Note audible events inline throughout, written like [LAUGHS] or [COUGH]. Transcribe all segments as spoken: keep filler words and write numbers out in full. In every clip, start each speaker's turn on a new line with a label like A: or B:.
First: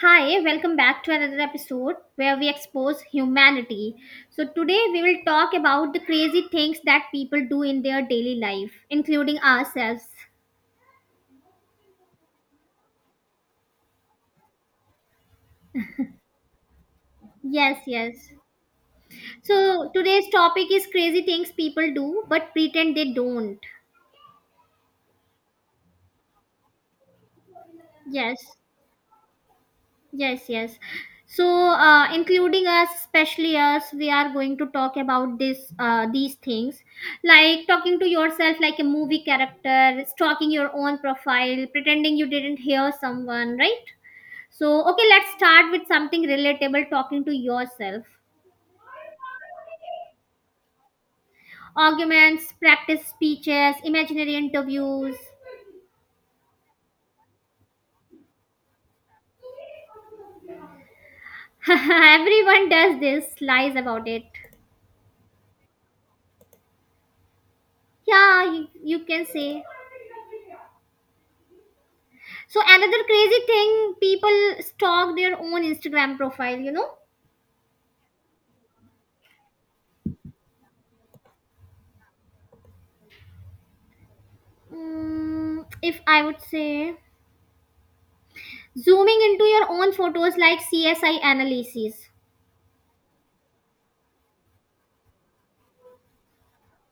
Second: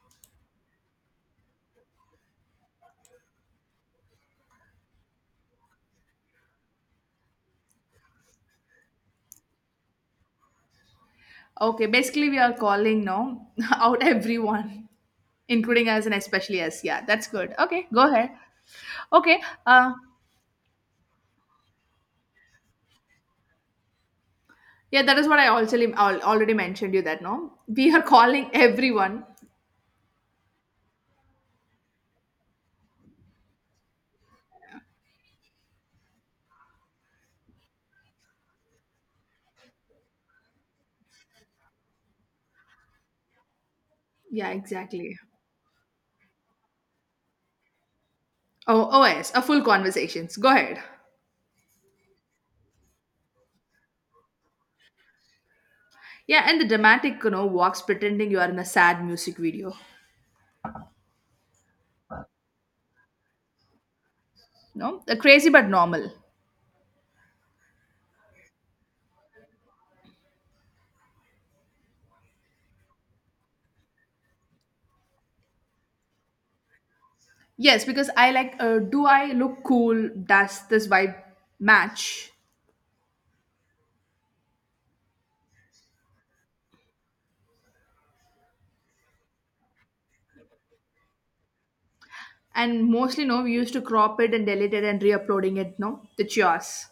A: Hi, welcome back to another episode where we expose humanity. So, today we will talk about the crazy things that people do in their daily life, including ourselves.
B: Okay, basically we are calling now [LAUGHS] out everyone, including us and especially us. Yeah, that's good.
A: Yes,
B: Okay, go ahead.
A: yes.
B: Okay,
A: So,
B: uh,
A: today's topic is crazy things people do but pretend they don't.
B: yeah, that is what I also al- already mentioned you that no, we are [LAUGHS]
A: Yes.
B: calling everyone.
A: Yes, yes. So, uh, including us, especially us, we are going to talk about this, uh, these things, like talking to yourself like a movie character, stalking your own profile, pretending you didn't hear someone, right?
B: Yeah,
A: So, okay,
B: exactly.
A: let's start with something relatable: talking to yourself,
B: Oh, oh yes, a full conversations. Go ahead.
A: arguments, practice speeches, imaginary interviews.
B: Yeah, and the dramatic, you know, walks pretending you are in a sad music video.
A: [LAUGHS] Everyone does this, lies about it.
B: No, Uh, crazy but normal.
A: Yeah, you, you can say. So another crazy thing, people stalk their own Instagram profile. You know,
B: Yes, because I like. Uh, do I look cool? Does this vibe match?
A: mm, if I would say zooming into your own photos like C S I analyses.
B: And mostly, no, we used to crop it and delete it and re-uploading it, no? The yours.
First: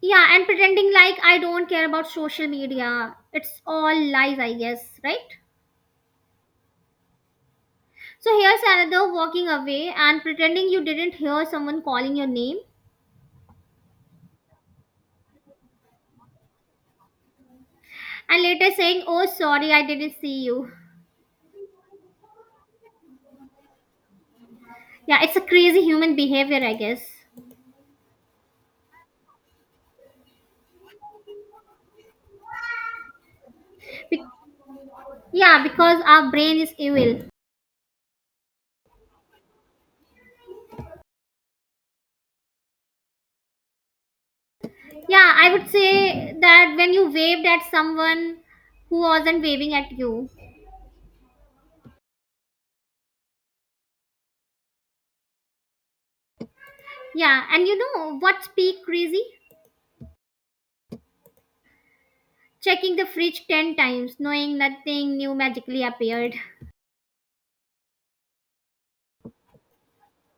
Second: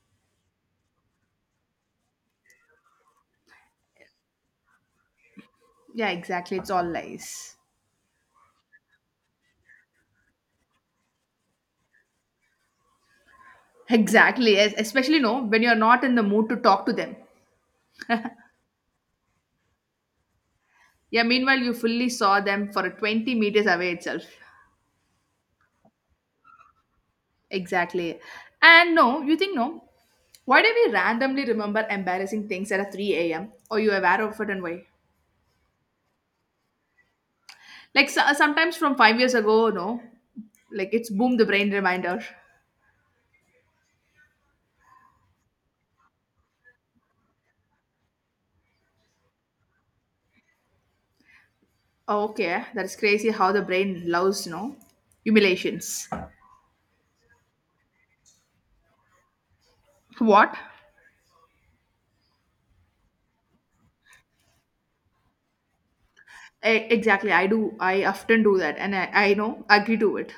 A: Yeah, and pretending like I don't care about social media. It's all lies, I guess, right?
B: Yeah, exactly. It's all lies.
A: So here's another walking away and pretending you didn't hear someone calling your name
B: Exactly. es- Especially, no, when you're not in the mood to talk to them.
A: and later saying, "Oh, sorry, I didn't see you."
B: Yeah, meanwhile, you fully saw them for twenty meters away itself.
A: Yeah, it's a crazy human behavior, I guess.
B: Exactly. And no, you think, no, why do we randomly remember embarrassing things at a three a m? Or you aware
A: Be-
B: of it and why?
A: yeah, because our brain is evil.
B: Like so- sometimes from five years ago, no, like it's boom the brain reminder.
A: Yeah, I would say that when you waved at someone who wasn't waving at you.
B: Oh, okay, that's crazy how the brain loves, no, humiliations.
A: Yeah, and you know what's peak crazy?
B: What?
A: Checking the fridge ten times, knowing nothing new magically appeared. [LAUGHS]
B: E- exactly, I do. I often do that, and I, I know, agree to it.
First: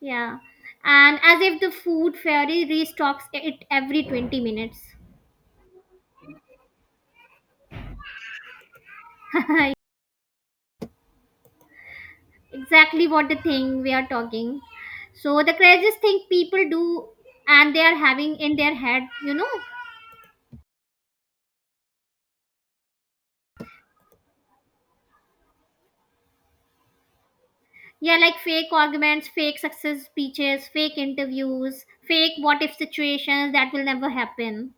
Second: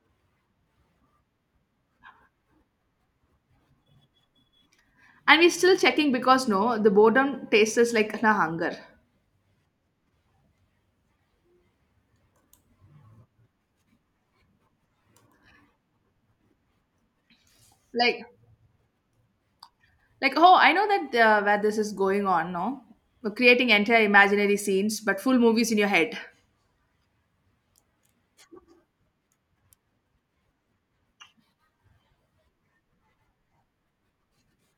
A: Yeah, and as if the food fairy restocks it every twenty minutes.
B: And we're still checking because no, the boredom tastes us like na hunger.
A: [LAUGHS] Exactly what the thing we are talking. So, the craziest thing people do and they are
B: Like,
A: having in their head, you know,
B: like oh, I know that uh, where this is going on, no, we're creating entire imaginary scenes, but full movies in your head,
A: Yeah, like fake arguments, fake success speeches, fake interviews, fake what if situations that will never happen.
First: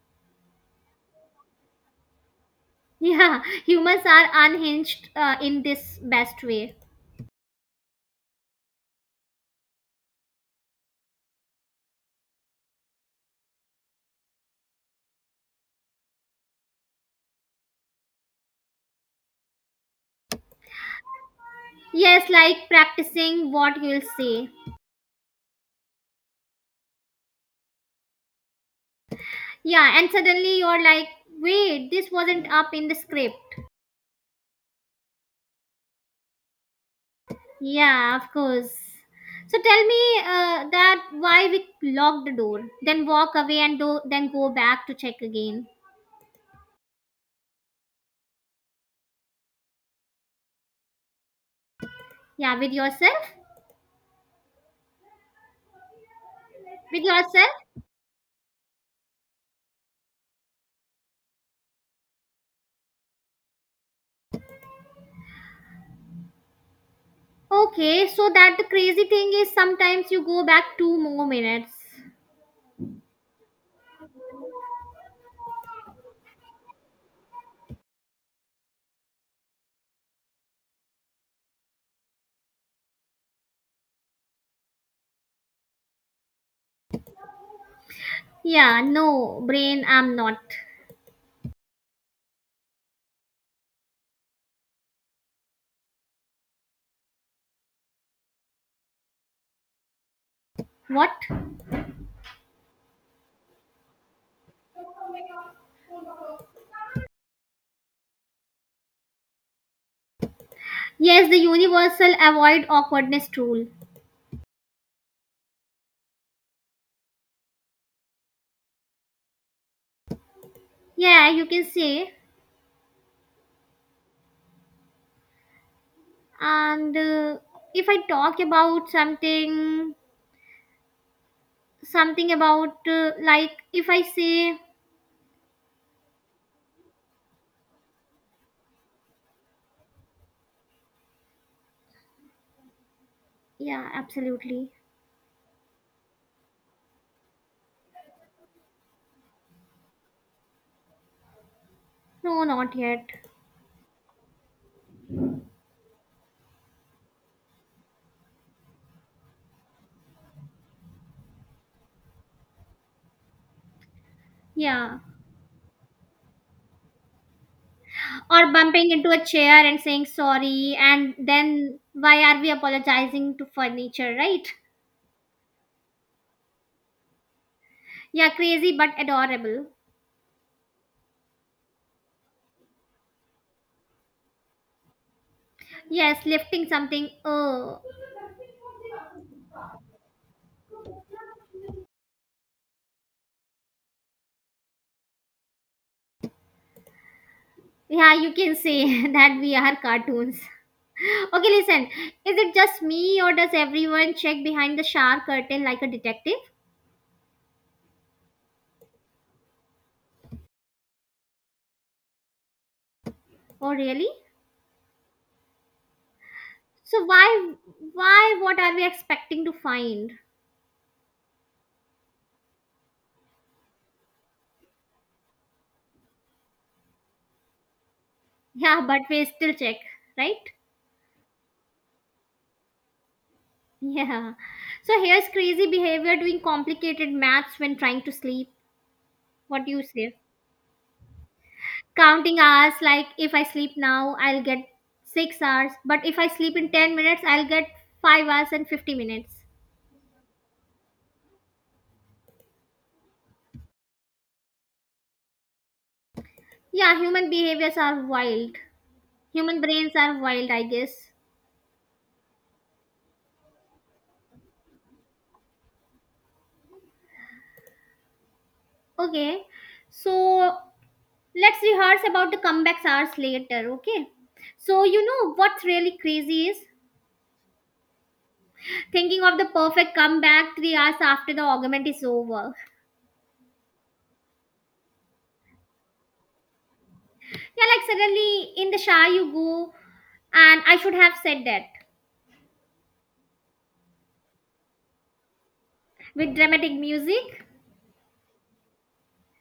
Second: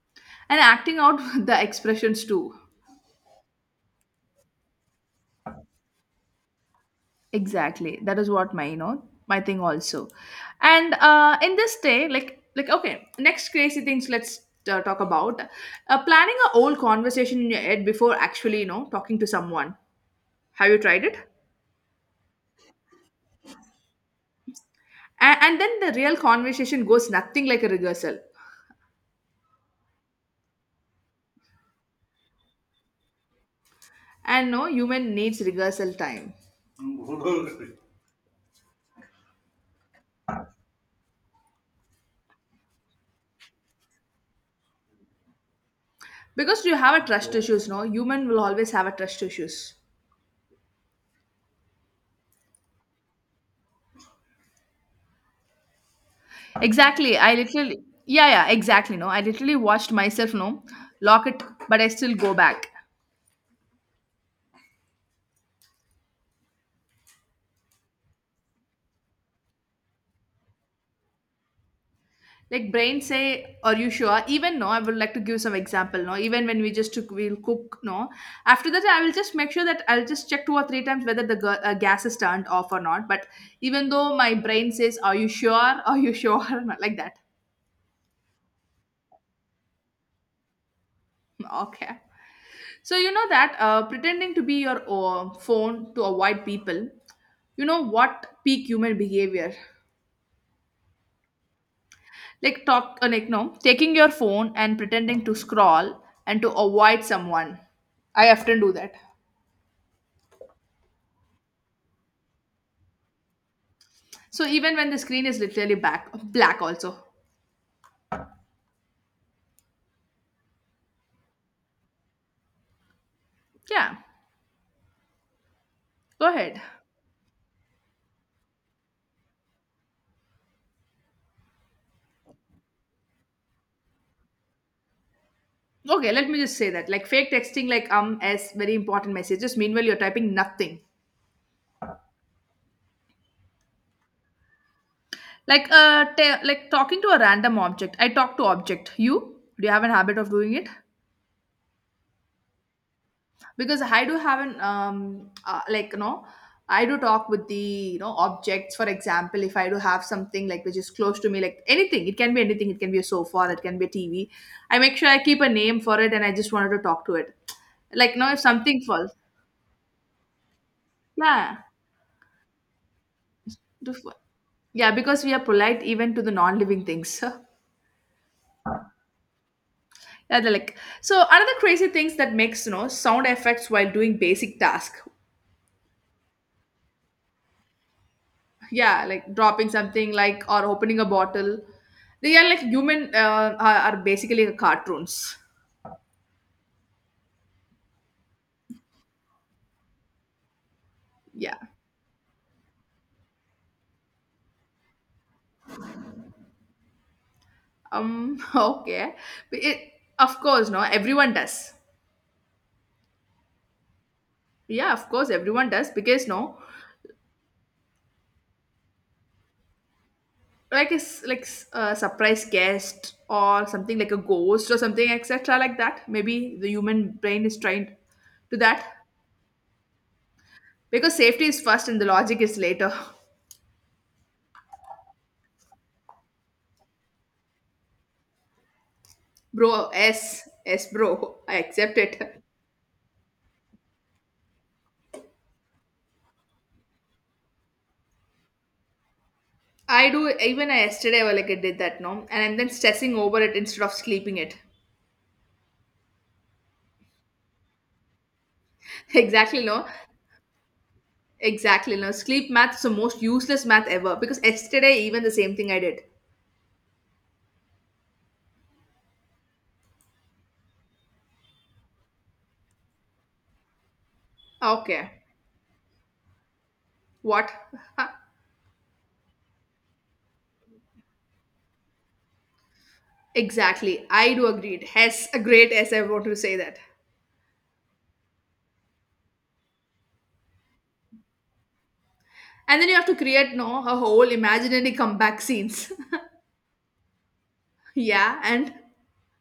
B: and acting out [LAUGHS] the expressions too.
A: Yeah, [LAUGHS] humans are unhinged uh, in this best way.
B: Exactly. That is what my you know my thing also. And uh, in this day, like like okay, next crazy things. Let's uh, talk about uh, planning a whole conversation in your head before actually you know talking to someone. Have you tried it?
A: Yes, like practicing what you'll say.
B: And, and then the real conversation goes nothing like a rehearsal.
A: Yeah, and suddenly you're like, wait, this wasn't up in the script.
B: And no human needs rehearsal time [LAUGHS]
A: Yeah, of course. So tell me uh, that why we lock the door, then walk away and do, then go back to check again.
B: because you have a trust issues. No human will always have a trust issues.
A: Yeah, with yourself? With
B: Exactly. I
A: yourself?
B: literally, yeah, yeah, exactly. No, I literally watched myself, no, lock it, but I still go back.
A: Okay, so that the crazy thing is sometimes you go back two more minutes.
B: Like brain say, are you sure? Even no, I would like to give some example. No, even when we just took, we'll cook. No, after that, I will just make sure that I'll just check two or three times whether the gu- uh, gas is turned off or not. But even though my brain says, are you sure? [LAUGHS] Are you sure? [LAUGHS] Not like that.
A: Yeah, no, brain, I'm not.
B: Okay. So you know that uh, pretending to be your uh, phone to avoid people. You know what peak human behavior?
A: What?
B: Like talk uh, like no, taking your phone and pretending to scroll and to avoid someone. I often do that.
A: Yes, the universal avoid awkwardness rule.
B: So even when the screen is literally back black also.
A: Yeah, you can say.
B: Yeah. Go ahead.
A: And uh, if I talk about something, something about, uh, like, if I say,
B: Okay, let me just say that. Like fake texting like um as very important messages. Meanwhile you're typing nothing.
A: yeah, absolutely.
B: Like uh ta- like talking to a random object. I talk to object. You? Do you have a habit of doing it?
A: No, not yet.
B: Because I do have an um uh, like you know I do talk with the you know objects, for example if I do have something like which is close to me, like anything, it can be anything, it can be a sofa, it can be a TV. I make
A: Yeah.
B: sure I keep a name for it and I just wanted to talk to it like now if
A: Or
B: something
A: bumping into
B: falls.
A: a chair and saying sorry, and
B: Yeah.
A: then why are we apologizing to
B: do
A: furniture,
B: f-
A: right?
B: yeah, because we are polite even to the non-living things. [LAUGHS] Yeah,
A: Yeah, crazy but adorable.
B: they're like so another crazy things that makes you know sound effects while doing basic task.
A: Yes, lifting something. Oh,
B: Yeah, like dropping something like or opening a bottle. They are like human uh, are, are basically like cartoons.
A: yeah, you can say [LAUGHS] that we are cartoons. [LAUGHS] Okay,
B: Yeah.
A: listen. Is it just me or does everyone check behind the shower curtain like a detective?
B: Um [LAUGHS] okay. But it, of course no everyone does.
A: Oh, really?
B: Yeah, of course everyone does because no,
A: So why, why, what are we expecting to find? [LAUGHS]
B: like it's like s- a surprise guest or something, like a ghost or something etc, like that maybe the human brain is trained to
A: Yeah,
B: that
A: but we still check, right? [LAUGHS]
B: because safety is first and the logic is later.
A: Yeah. So here's crazy behavior doing complicated maths when trying to sleep.
B: [LAUGHS]
A: What do
B: bro
A: you say?
B: s s bro I accept it.
A: Counting hours like if I sleep now I'll get six hours, but if I sleep in ten minutes I'll get five hours and fifty minutes.
B: I do, even I yesterday I like I did that no, and I'm then stressing over it instead of sleeping it.
A: Yeah, human behaviors are wild.
B: [LAUGHS]
A: Human
B: Exactly, no.
A: brains are wild, I guess.
B: Exactly no. Sleep math is the most useless math ever because yesterday even the same thing I did.
A: Okay, so let's rehearse about the comebacks hours later. Okay, so you
B: Okay.
A: know what's really crazy is
B: What? Huh.
A: thinking of the perfect comeback three hours after the argument is over.
B: Exactly. I do agreed. Yes, a great S I want to say that.
A: Yeah, like suddenly in the shower you go, and I should have said that,
B: And then you have to create no a whole imaginary comeback scenes.
A: with dramatic music,
B: [LAUGHS] Yeah, and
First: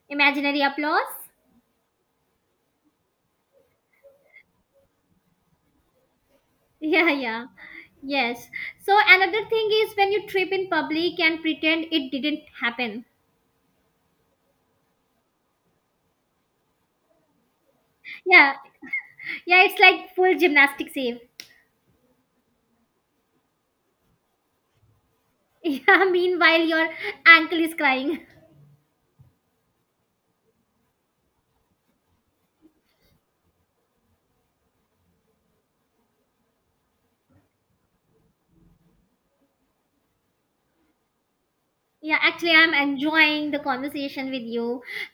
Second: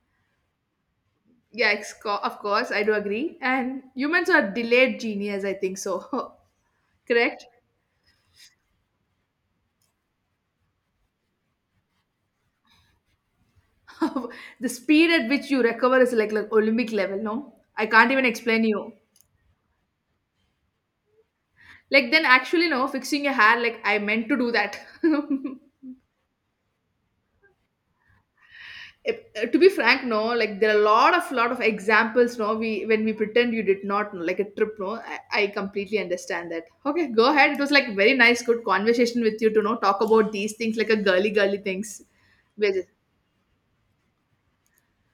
A: imaginary applause.
B: yeah, it's co- of course I do agree. And humans are delayed genius, I think so.
A: [LAUGHS]
B: [LAUGHS]
A: Yeah,
B: Correct?
A: yeah. Yes. So another thing is when you trip in public and pretend it didn't happen.
B: [LAUGHS] The speed at which you recover is like like Olympic level, no? I can't even
A: Yeah,
B: explain you.
A: yeah, it's like full gymnastics save.
B: Like then actually no, fixing your hair, like I meant to do that.
A: [LAUGHS]
B: [LAUGHS]
A: Yeah, meanwhile your ankle is crying. [LAUGHS]
B: If- uh, to be frank, no, like there are a lot of lot of examples, no, we when we pretend you did not no, like a trip, no. I, I completely understand that. Okay, go ahead. It was like very nice, good conversation with you to know talk about these things like a girly girly things.
A: Yeah, actually I'm
B: We're just,
A: enjoying the conversation with you.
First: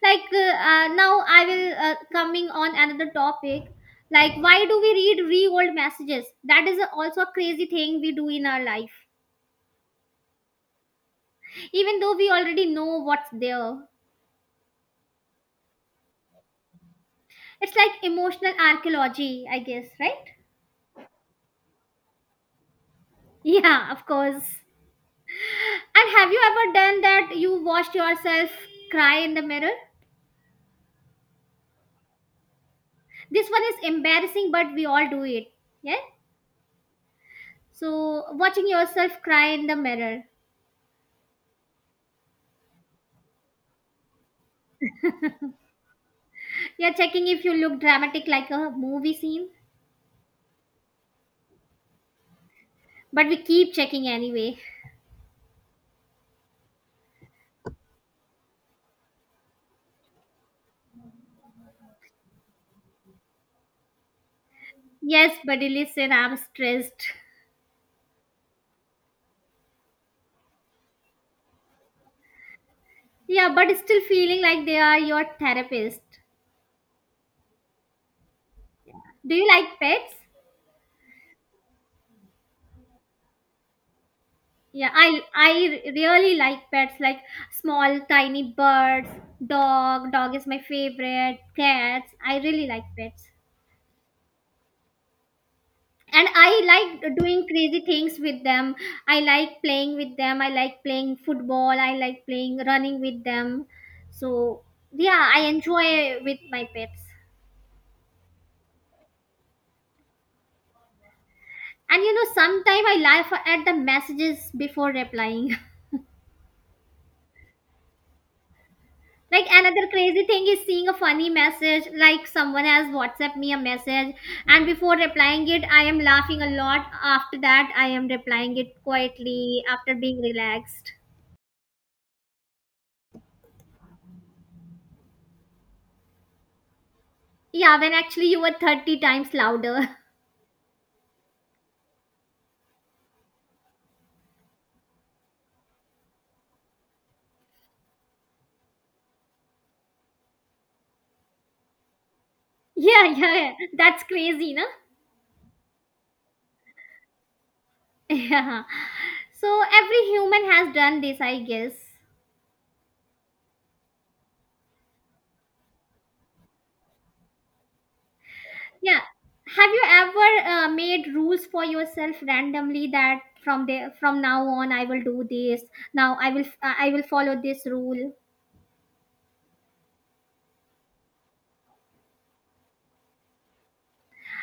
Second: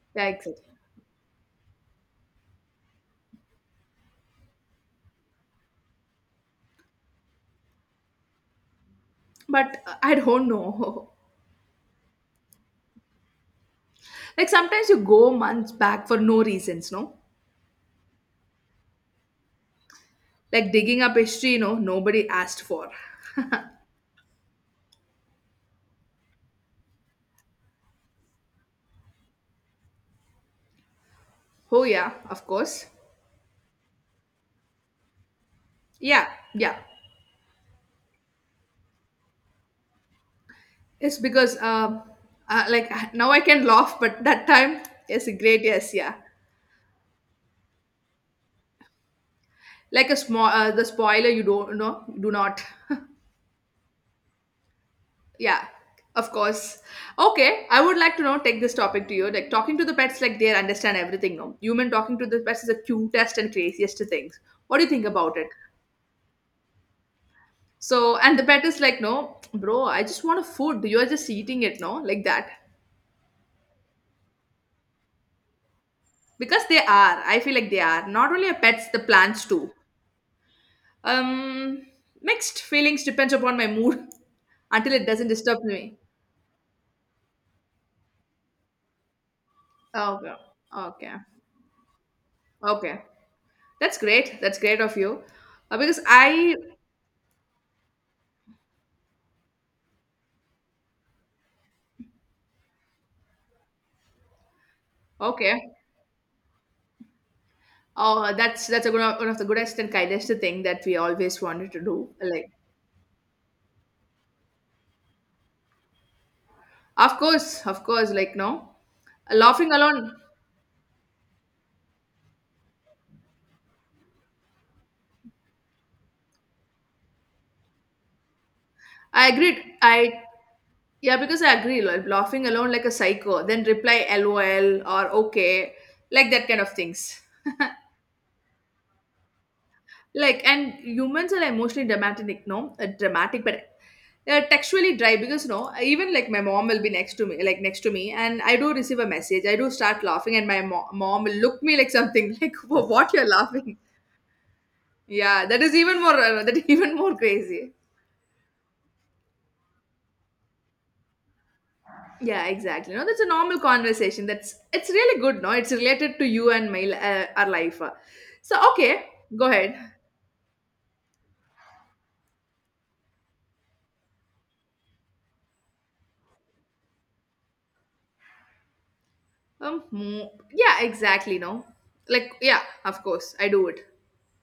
A: Like
B: yeah,
A: uh,
B: exactly.
A: uh, now I will uh, coming on another topic, like why do we read re-old messages, that is also a crazy thing we do in our life,
B: But uh, I don't know. [LAUGHS]
A: even though we already know what's there.
B: Like sometimes you go months back for no reasons, no?
A: It's like emotional archaeology, I guess, right?
B: Like digging up history, you know, nobody asked for.
A: Yeah, of course. And have you ever done that? You watched yourself cry in the mirror?
B: Oh, yeah, of course.
A: This one is embarrassing, but we all do it. Yeah?
B: Yeah, yeah.
A: So, watching yourself cry in the mirror.
B: It's because, uh, uh, like, now I can laugh, but that time, yes, great, yes, yeah.
A: You're checking if you look dramatic like a movie scene,
B: Like a small, uh, the spoiler, you don't know, do not. [LAUGHS]
A: but we keep checking anyway.
B: Yeah, of course. Okay, I would like to now take this topic to you. Like, talking to the pets, like, they understand everything, no? Human talking to the pets is the cutest and craziest things. What do you think
A: Yes,
B: about it?
A: buddy, listen, I'm stressed.
B: So, and the pet is like, no, bro, I just want a food. You're just eating it, no? Like that.
A: Yeah, but still feeling like they are your therapist.
B: Because they are, I feel like they are not only a pets, the
A: Do
B: plants
A: you
B: too.
A: like pets?
B: um Mixed feelings, depends upon my mood. [LAUGHS]
A: Yeah,
B: Until it
A: I
B: doesn't disturb
A: I
B: me.
A: really like pets, like small tiny birds, dog, dog
B: Okay,
A: is my
B: okay,
A: favorite, cats. I really like
B: okay,
A: pets.
B: that's great, that's great of you. Uh, because
A: And
B: i.
A: I like doing crazy things with them. I like playing with them. I like playing football. I like playing running with them. So, yeah, I
B: Okay,
A: enjoy with my pets.
B: oh that's that's a good, one of the goodest and kindest thing that we always wanted to
A: And
B: do.
A: you know,
B: Like
A: sometimes I laugh at the messages before replying.
B: of course, of course, like no,
A: Like
B: laughing
A: another
B: alone.
A: crazy thing is seeing a funny message, like someone has WhatsApp me a message, and before replying it, I am laughing a lot. After that, I am replying it
B: I
A: quietly
B: agreed.
A: after
B: I
A: being relaxed.
B: yeah, because I agree. Like laughing alone like a psycho, then reply LOL or okay, like that kind of things.
A: Yeah, when actually you were thirty times louder. [LAUGHS]
B: Like and humans are emotionally dramatic, no, uh, dramatic, but uh, textually dry because no, even like my mom will be next to me, like next to me, and I do receive a message. I do start laughing, and my mo- mom will look me like something [LAUGHS] like "Wha-
A: Yeah,
B: what you're
A: yeah, yeah.
B: laughing."
A: That's crazy, no?
B: Yeah, that is even more uh, that is even more crazy.
A: [LAUGHS] Yeah. So every human has done this, I guess.
B: Yeah, exactly. No, that's a normal conversation. That's it's really good. No, it's related to you and my li- uh, our life. So
A: Yeah.
B: okay, go
A: Have
B: ahead.
A: you ever uh, made rules for yourself randomly, that from there from now on I will do this. Now I will I will follow this rule.
B: Um, mm, yeah, exactly. No, like yeah, of course I do it.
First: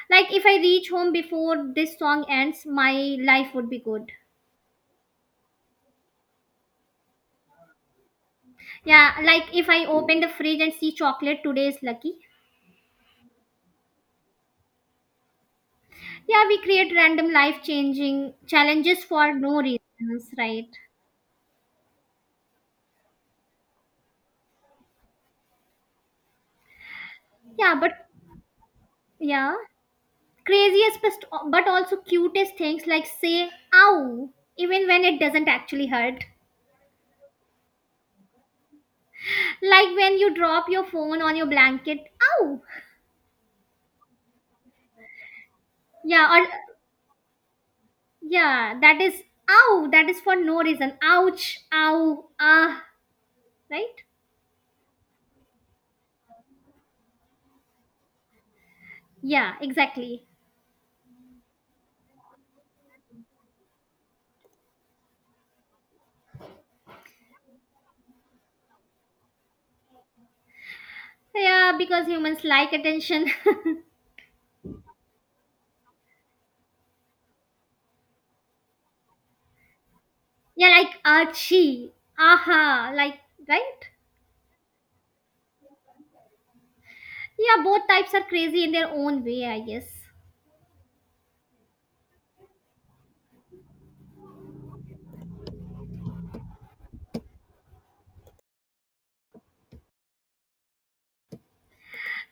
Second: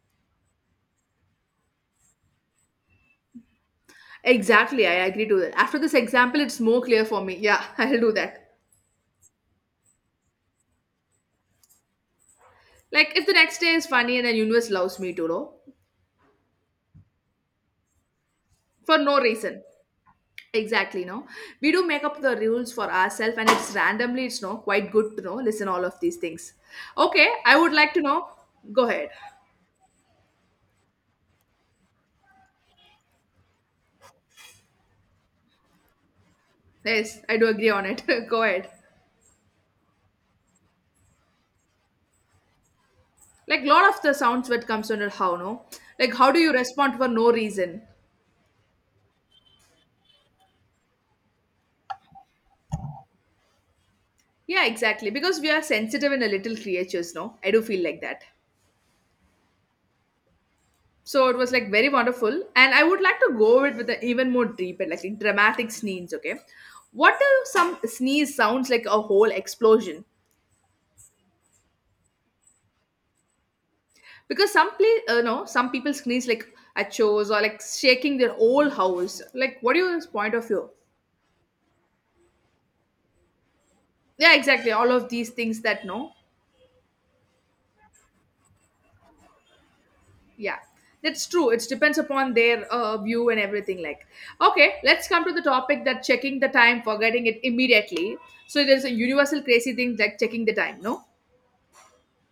A: Like if I reach home before this song ends, my life would be good.
B: Exactly, I agree to that. After this example, it's more clear for me. Yeah, [LAUGHS] I'll do that.
A: Yeah, like if I open the fridge and see chocolate, today is lucky.
B: Like if the next day is funny and the universe loves me too, no,
A: Yeah, we create random life changing
B: for
A: challenges
B: no
A: for no
B: reason.
A: reasons, right?
B: Exactly, no. We do make up the rules for ourselves, and it's randomly. It's no quite good to know. Listen, all of these things. Okay, I would
A: Yeah,
B: like to
A: but
B: know. Go ahead.
A: yeah. Craziest best, but also cutest things like say ow even when it doesn't actually hurt.
B: Yes, I do agree on it. [LAUGHS] Go ahead.
A: Like when you drop your phone on your blanket, ow.
B: Like lot of the sounds that comes under how no, like
A: Yeah,
B: how do
A: or
B: you respond for no reason?
A: yeah, that is ow, that is for no reason. Ouch, ow, ah, right?
B: Yeah, exactly. Because we are sensitive and a little creatures, no. I do feel like that.
A: Yeah, exactly.
B: So it was like very wonderful, and I would like to go with with an even more deep and like dramatic sneeze. Okay, what do some sneeze sounds like a whole explosion?
A: Yeah, because humans like attention.
B: Because some play, uh, no, some people sneeze like at shows or like shaking their whole house. Like, what do you point of
A: [LAUGHS] Yeah,
B: view?
A: like achi, aha, like right?
B: Yeah exactly, all of these things that no.
A: Yeah, both types are crazy in their own way, I guess.
B: Yeah, that's true. It depends upon their uh, view and everything. Like, okay, let's come to the topic that checking the time, forgetting it immediately. So there's a universal crazy thing like checking the time. No,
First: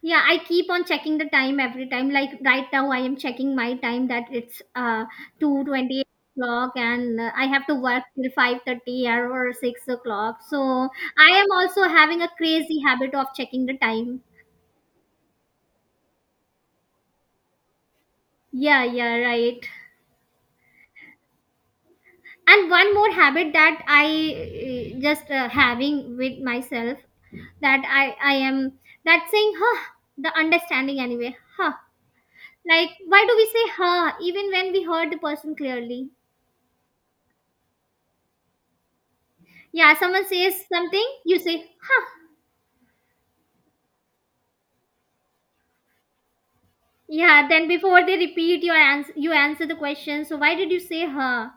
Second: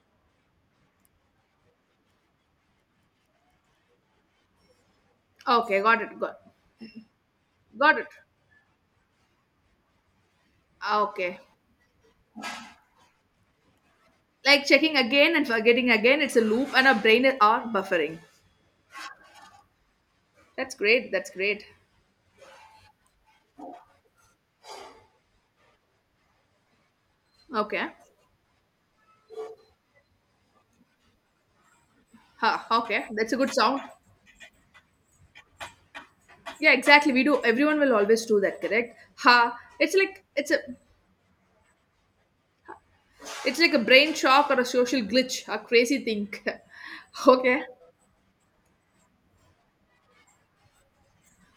A: Yeah, I keep on checking the time every time, like right now I am checking my time, that it's uh two
B: okay,
A: twenty
B: got it, got,
A: o'clock and uh, I have to
B: got
A: work
B: it.
A: till five thirty or six o'clock, so I
B: Okay,
A: am also having a crazy habit of checking the time.
B: like checking again and forgetting again. It's a loop, and our brain are buffering.
A: Yeah, yeah, right.
B: That's great. That's great.
A: And one more habit that I uh, just uh, having with myself, that
B: Okay.
A: i i am that saying huh, the understanding anyway, huh,
B: Ha,
A: like
B: okay.
A: why
B: That's
A: do
B: a
A: we
B: good
A: say
B: sound.
A: huh even when we heard the person clearly?
B: Yeah, exactly. We do. Everyone will always do that, correct? Ha.
A: Yeah,
B: It's like
A: someone
B: it's a.
A: says something, you say, huh.
B: It's like a brain shock or a social glitch, a crazy thing. [LAUGHS]
A: Yeah,
B: Okay.
A: then before they repeat your answer, you answer the question. So why did you say huh?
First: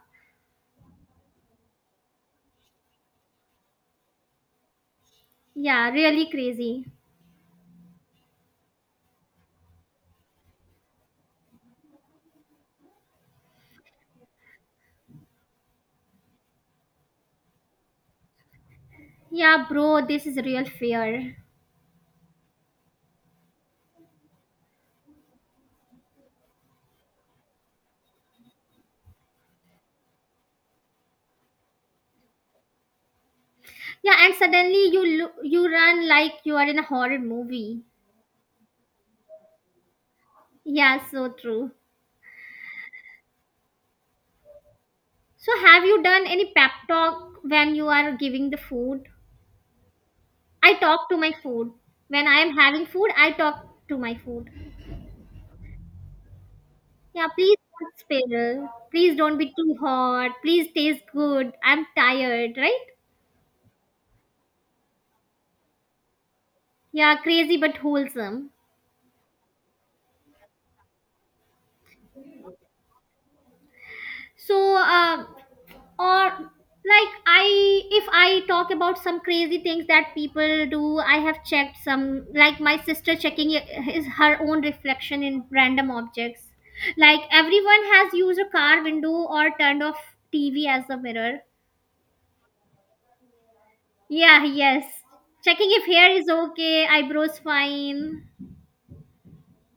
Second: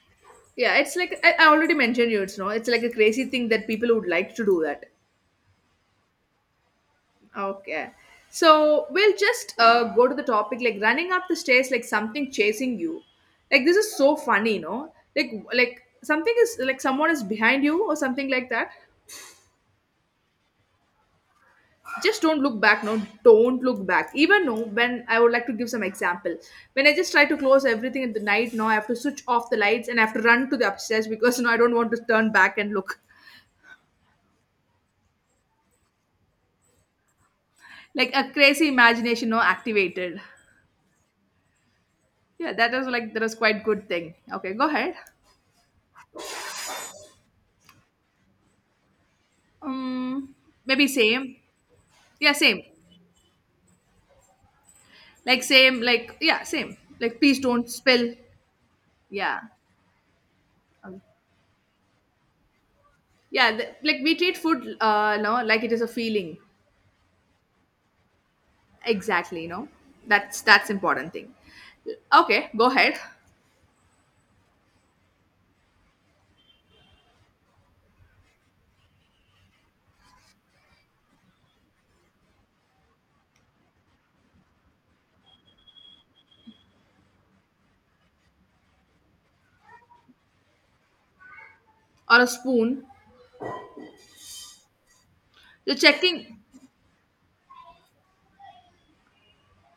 B: Yeah, it's like I, I already mentioned you, it's no, it's like a crazy thing that people would like to do that.
A: Yeah, really crazy.
B: Okay. So we'll just uh, go to the topic like running up the stairs like something chasing you. Like this is so funny, you know? Like like something is like someone is behind you or something like that.
A: Yeah, bro, this is real fear.
B: Just don't look back, no, don't look back even. No When I would like to give some example, when I just try to close everything at the night, now I have to switch off the lights and I have to run to the upstairs because no, I don't want to turn back and look.
A: Yeah, and suddenly you lo- you run like you are in a horror movie.
B: Like a crazy imagination, no, activated.
A: Yeah, so true.
B: Yeah, that was like that was quite good thing. Okay, go ahead.
A: So have you done any pep talk when you are giving the food?
B: um
A: I
B: Maybe
A: talk to my
B: same.
A: food. When
B: Yeah,
A: I am
B: same.
A: having food, I talk to my food.
B: Like same like yeah, same, like
A: Yeah,
B: please
A: please
B: don't
A: don't
B: spill.
A: spiral. Please don't
B: Yeah.
A: be too hot. Please
B: um,
A: taste good. I'm tired, right?
B: yeah, th- like we treat food, uh no like it is a feeling.
A: Yeah, crazy but wholesome.
B: Exactly, you know. That's that's important thing. Okay, go ahead.
A: So, uh, or like I, if I talk about some crazy things that people do, I have checked some, like my sister checking his her own reflection in random objects. Like everyone has used a car window or turned off T V as a mirror.
B: Or a spoon.
A: Yeah, yes. Checking
B: You're
A: if hair is
B: checking,
A: okay, eyebrows fine.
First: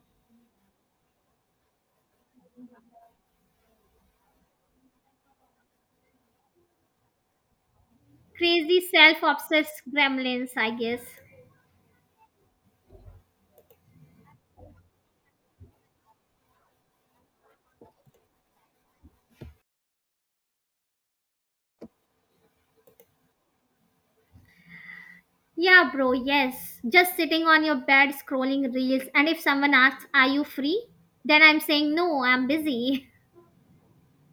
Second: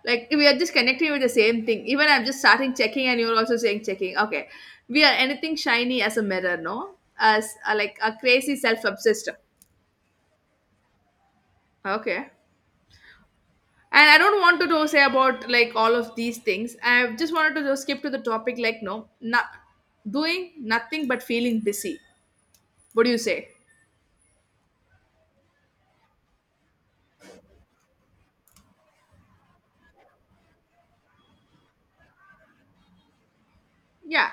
B: like we are just connecting with the same thing. Even I'm just starting checking and you're also saying checking. Okay. We are anything shiny as a mirror, no? As a, like a crazy
A: Crazy self
B: self-obsessed.
A: obsessed gremlins, I guess.
B: Okay. And I don't want to do- say about like all of these things. I just wanted to just skip to the topic like no, not doing nothing but feeling busy. What do you say?
A: Yeah, bro, yes. Just sitting on your bed scrolling reels, and if someone asks, are you free? Then I'm saying, no, I'm busy.
B: Yeah.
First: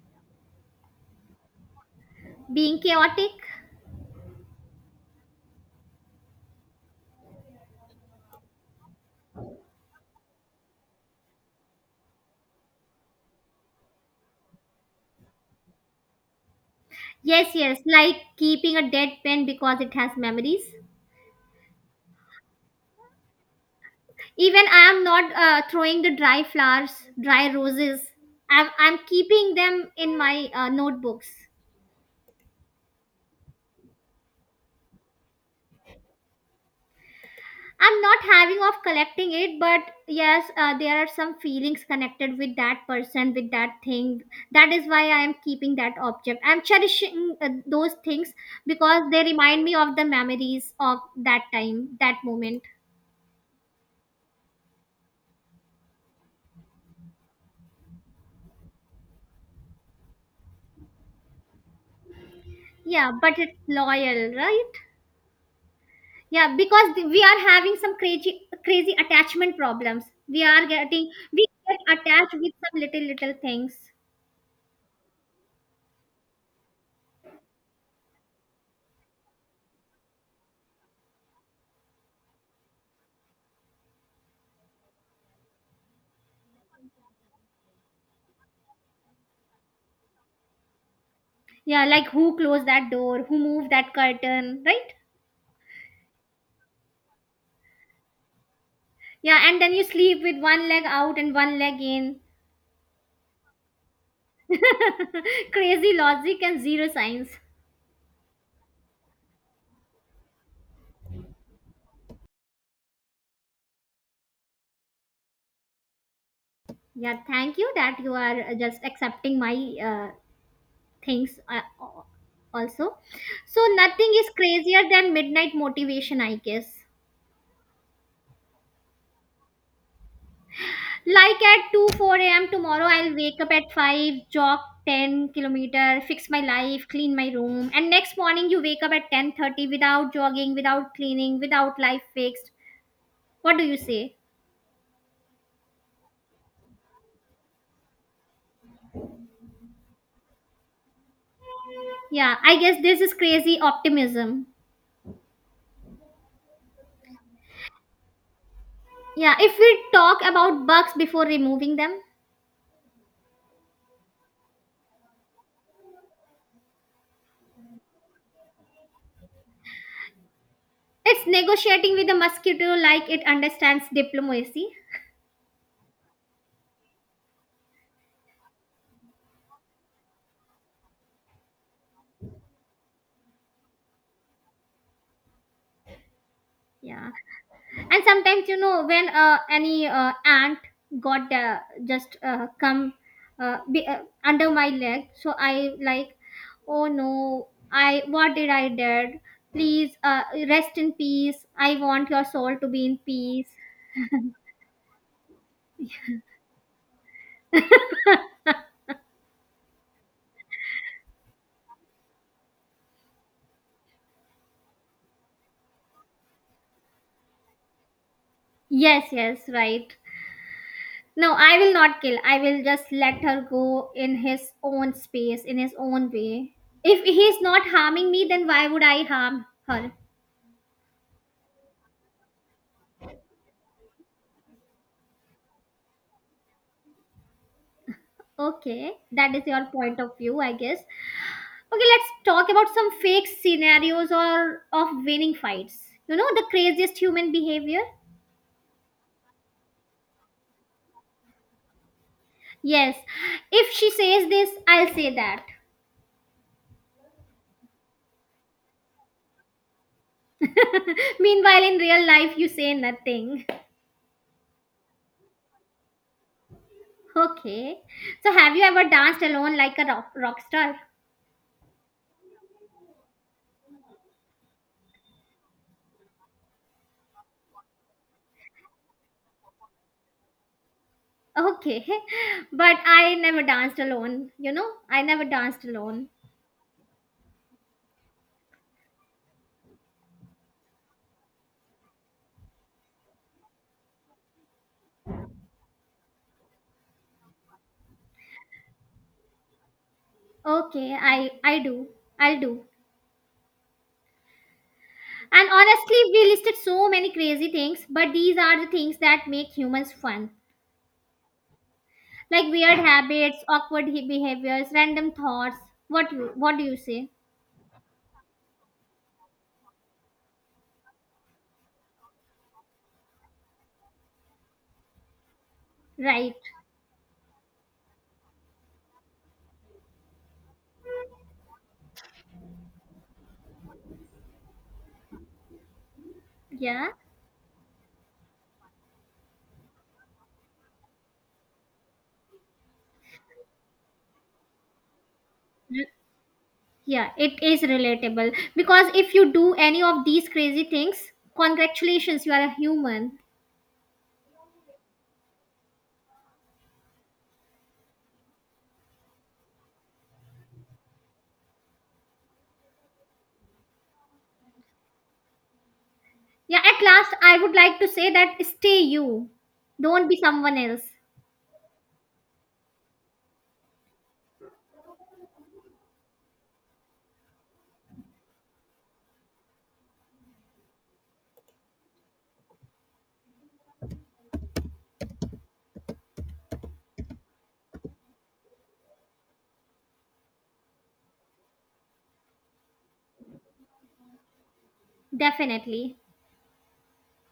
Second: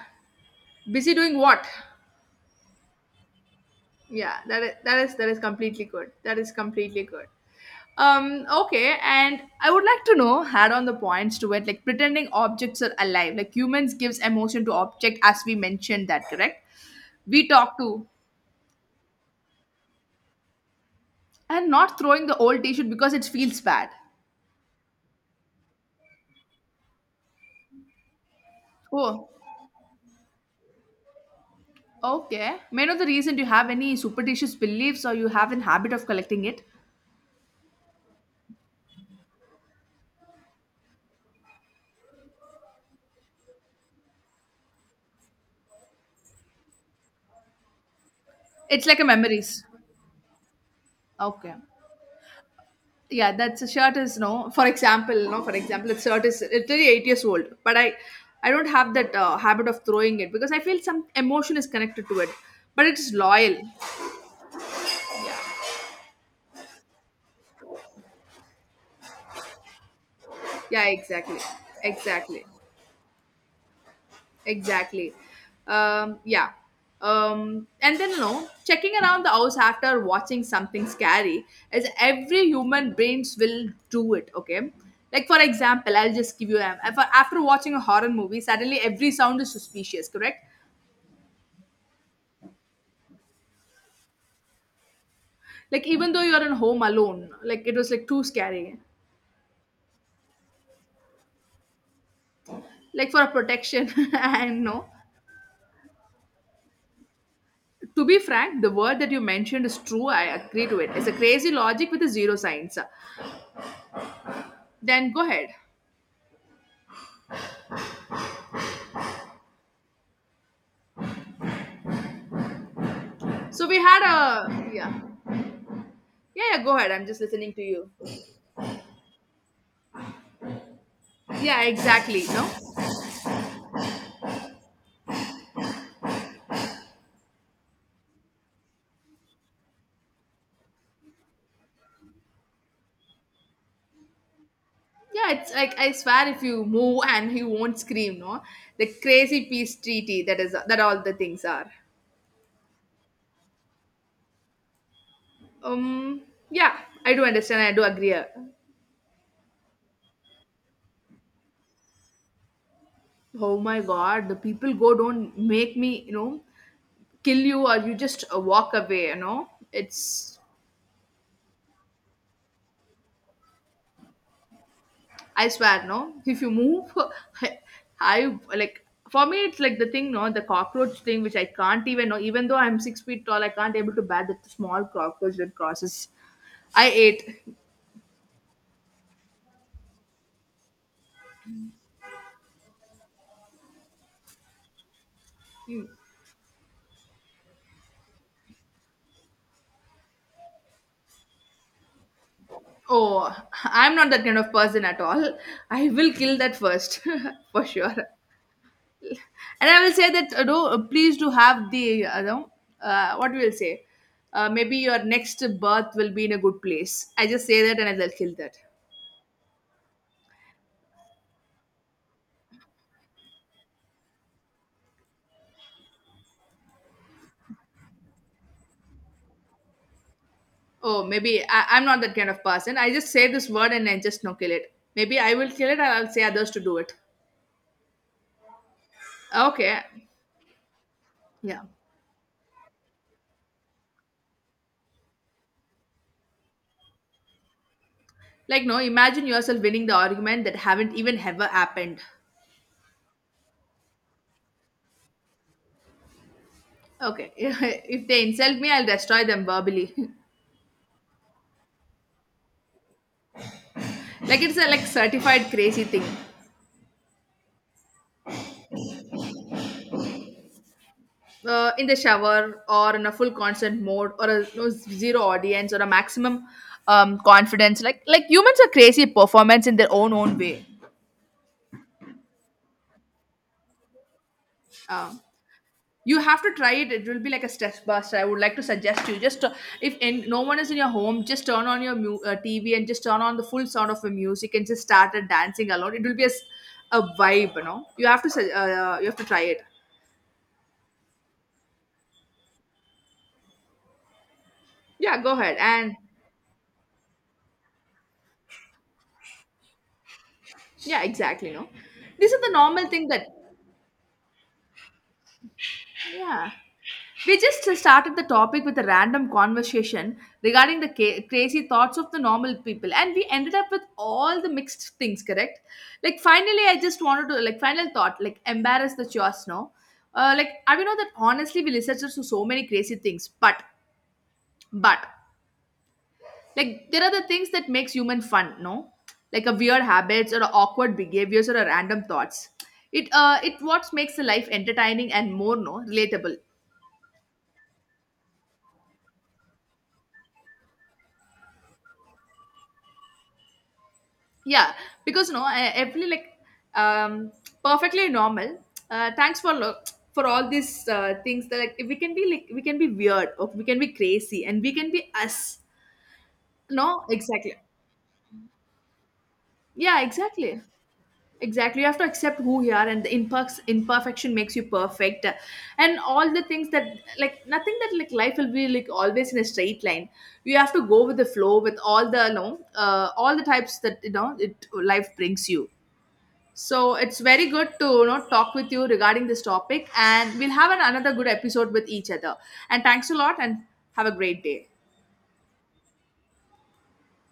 B: Busy doing what?
A: [LAUGHS] Being chaotic?
B: Yeah, that is that is that is completely good. That is completely good. Um, okay, and I would like to know, add on the points to it, like pretending objects are alive. Like humans gives emotion to object, as we mentioned that, correct? We
A: Yes,
B: talk
A: yes,
B: to
A: like keeping a dead pen because it has memories.
B: and not throwing the old T-shirt because it feels bad.
A: Even I am not uh, throwing the dry flowers, dry roses. I'm, I'm
B: Oh,
A: keeping them in my uh, notebooks.
B: okay. May I know the reason? Do you have any superstitious beliefs or you have an habit of collecting it?
A: I'm not having of collecting it, but yes, uh, there are some feelings connected with that person, with that thing. That is why I am keeping that object. I'm cherishing uh, those things
B: It's like
A: because
B: a
A: they remind
B: memories.
A: me of the memories of that
B: Okay.
A: time, that moment.
B: Yeah, that's a shirt is no, for example, no, for example, the shirt is literally eight years old, but i i don't have that uh, habit of throwing it because I feel some emotion is connected to it. But
A: Yeah,
B: it's
A: but
B: loyal.
A: it's loyal, right?
B: Yeah.
A: Yeah, because th- we are having some crazy, crazy attachment problems. We are
B: Yeah,
A: getting,
B: exactly.
A: we get attached
B: Exactly.
A: with some little, little things.
B: Exactly. Um yeah. Um and then you know checking around the house after watching something scary is every human brains will do it. Okay, like for example, I'll just give you a- af- after watching a horror movie, suddenly every sound is suspicious, correct?
A: Yeah, like who closed that door, who moved that curtain, right?
B: Like even though you're at home alone, like it was like too scary.
A: Yeah, and then you sleep with one leg out and one leg in.
B: Like for a protection [LAUGHS] and no.
A: [LAUGHS] Crazy logic and zero science.
B: To be frank, the word that you mentioned is true. I agree to it. It's a crazy logic with a zero science. Then go ahead.
A: Yeah, thank you that you are uh, just accepting my uh, things uh, al- also. So,
B: So we
A: nothing is
B: had a
A: crazier
B: yeah.
A: than midnight motivation, I
B: Yeah, yeah, go
A: guess.
B: ahead. I'm just listening to you.
A: Like
B: Yeah,
A: at two
B: exactly.
A: four a m
B: No?
A: tomorrow, I'll wake up at five, jog ten kilometer, fix my life, clean my room. And next morning, you wake up at ten thirty without jogging, without cleaning, without life fixed. What do you say?
B: Yeah, it's like I swear if you move [LAUGHS] and he won't scream, no? The crazy peace treaty that is that all the things are.
A: Yeah, I guess this is crazy optimism.
B: Um yeah, I do understand, I do agree. uh,
A: Yeah, if we talk about bugs before removing them,
B: Oh my God, the people go, don't make me, you know, kill you, or you just uh, walk away, you know. It's,
A: it's negotiating with the mosquito like it understands diplomacy.
B: I swear, no. If you move, [LAUGHS] I, I like, for me, it's like the thing, no, the cockroach thing, which I can't even know. Even though I'm six feet tall, I can't able to bear that small cockroach that crosses. I
A: Yeah,
B: ate.
A: and sometimes you know when uh, any uh, ant got uh, just uh, come uh, be, uh, under my leg, so I like, oh no, I what did I did? Please uh, rest in peace. I want your soul to be in
B: Oh,
A: peace.
B: I'm not that kind of person at all. I will kill that first, [LAUGHS] for sure. And I will say that, uh, do uh, please do have the uh, no, uh, what we'll say uh, maybe your next birth will be in a good place. I just say that and I'll kill that.
A: Yes, yes, right. No, I will not kill. I will just let her go in his own space, in his own way. If he's not harming me, then why would I harm her?
B: Oh maybe I, I'm not that kind of person. I just say this word and I just no kill it. Maybe I will kill it and I'll say others to do it.
A: Okay, that is your
B: Okay.
A: point of view, I guess.
B: Yeah.
A: Okay, let's talk about some fake scenarios or of winning fights. You know, the craziest human behavior?
B: like no Imagine yourself winning the argument that haven't even ever happened.
A: Yes. If she says this, I'll say that.
B: Okay. [LAUGHS] If they insult me, I'll destroy them verbally.
A: [LAUGHS] Meanwhile, in real life, you say nothing.
B: [LAUGHS] Like it's a like certified crazy thing.
A: Okay. So, have you ever danced alone like a rock, rock star?
B: Uh, in the shower or in a full concert mode, or a you know, zero audience or a maximum um, confidence. Like like humans are crazy performance in their own own way.
A: Okay, [LAUGHS] but I never danced alone. You know, I
B: um,
A: never danced alone.
B: you have to try it. It will be like a stress buster. I would like to suggest you. Just uh, if in, no one is in your home, just turn on your mu- uh, TV and just turn on the full sound of the music and just start uh, dancing alone. It will be a, s- a vibe, you know. You have to su- uh, you have to try it.
A: Okay, I I do. I'll do.
B: Yeah, go
A: And
B: ahead. And
A: honestly, we listed so many crazy things, but these are the things that make humans fun.
B: yeah, exactly, no. This is the
A: Like weird
B: normal thing that
A: habits, awkward he- behaviors, random thoughts. What you
B: yeah.
A: what do you say?
B: We just started the topic with a random conversation regarding the ca- crazy thoughts of the normal people, and we ended up with all the mixed things, correct? Like,
A: Right.
B: finally, I just wanted to, like, final thought, like, embarrass the chores, no? Uh, like, I know that honestly, we researchers do so many crazy things, but, but, like,
A: Yeah.
B: there are the things that makes human fun, no? Like, a weird habits or a awkward behaviors or a random thoughts. It, uh, it what makes the life entertaining and more, no,
A: R-
B: relatable.
A: Yeah, it is relatable because if you do any of these crazy things, congratulations, you are a human.
B: Yeah, because no I, every like um perfectly normal. Uh thanks for lo- for all these uh, things that like we can be, like we can be weird or we can be crazy, and we can be us.
A: Yeah, at
B: No
A: last, I would
B: exactly.
A: like to say that stay you.
B: Yeah,
A: Don't be someone
B: exactly.
A: else.
B: Exactly, you have to accept who you are, and the imperfect imperfection makes you perfect. And all the things that like nothing that like life will be like always in a straight line. You have to go with the flow with all the you know uh, all the types that you know it life brings you. So it's very good to you know talk with you regarding this topic, and we'll have an, another good episode with each other. And thanks a lot, and have a great day.
A: Definitely.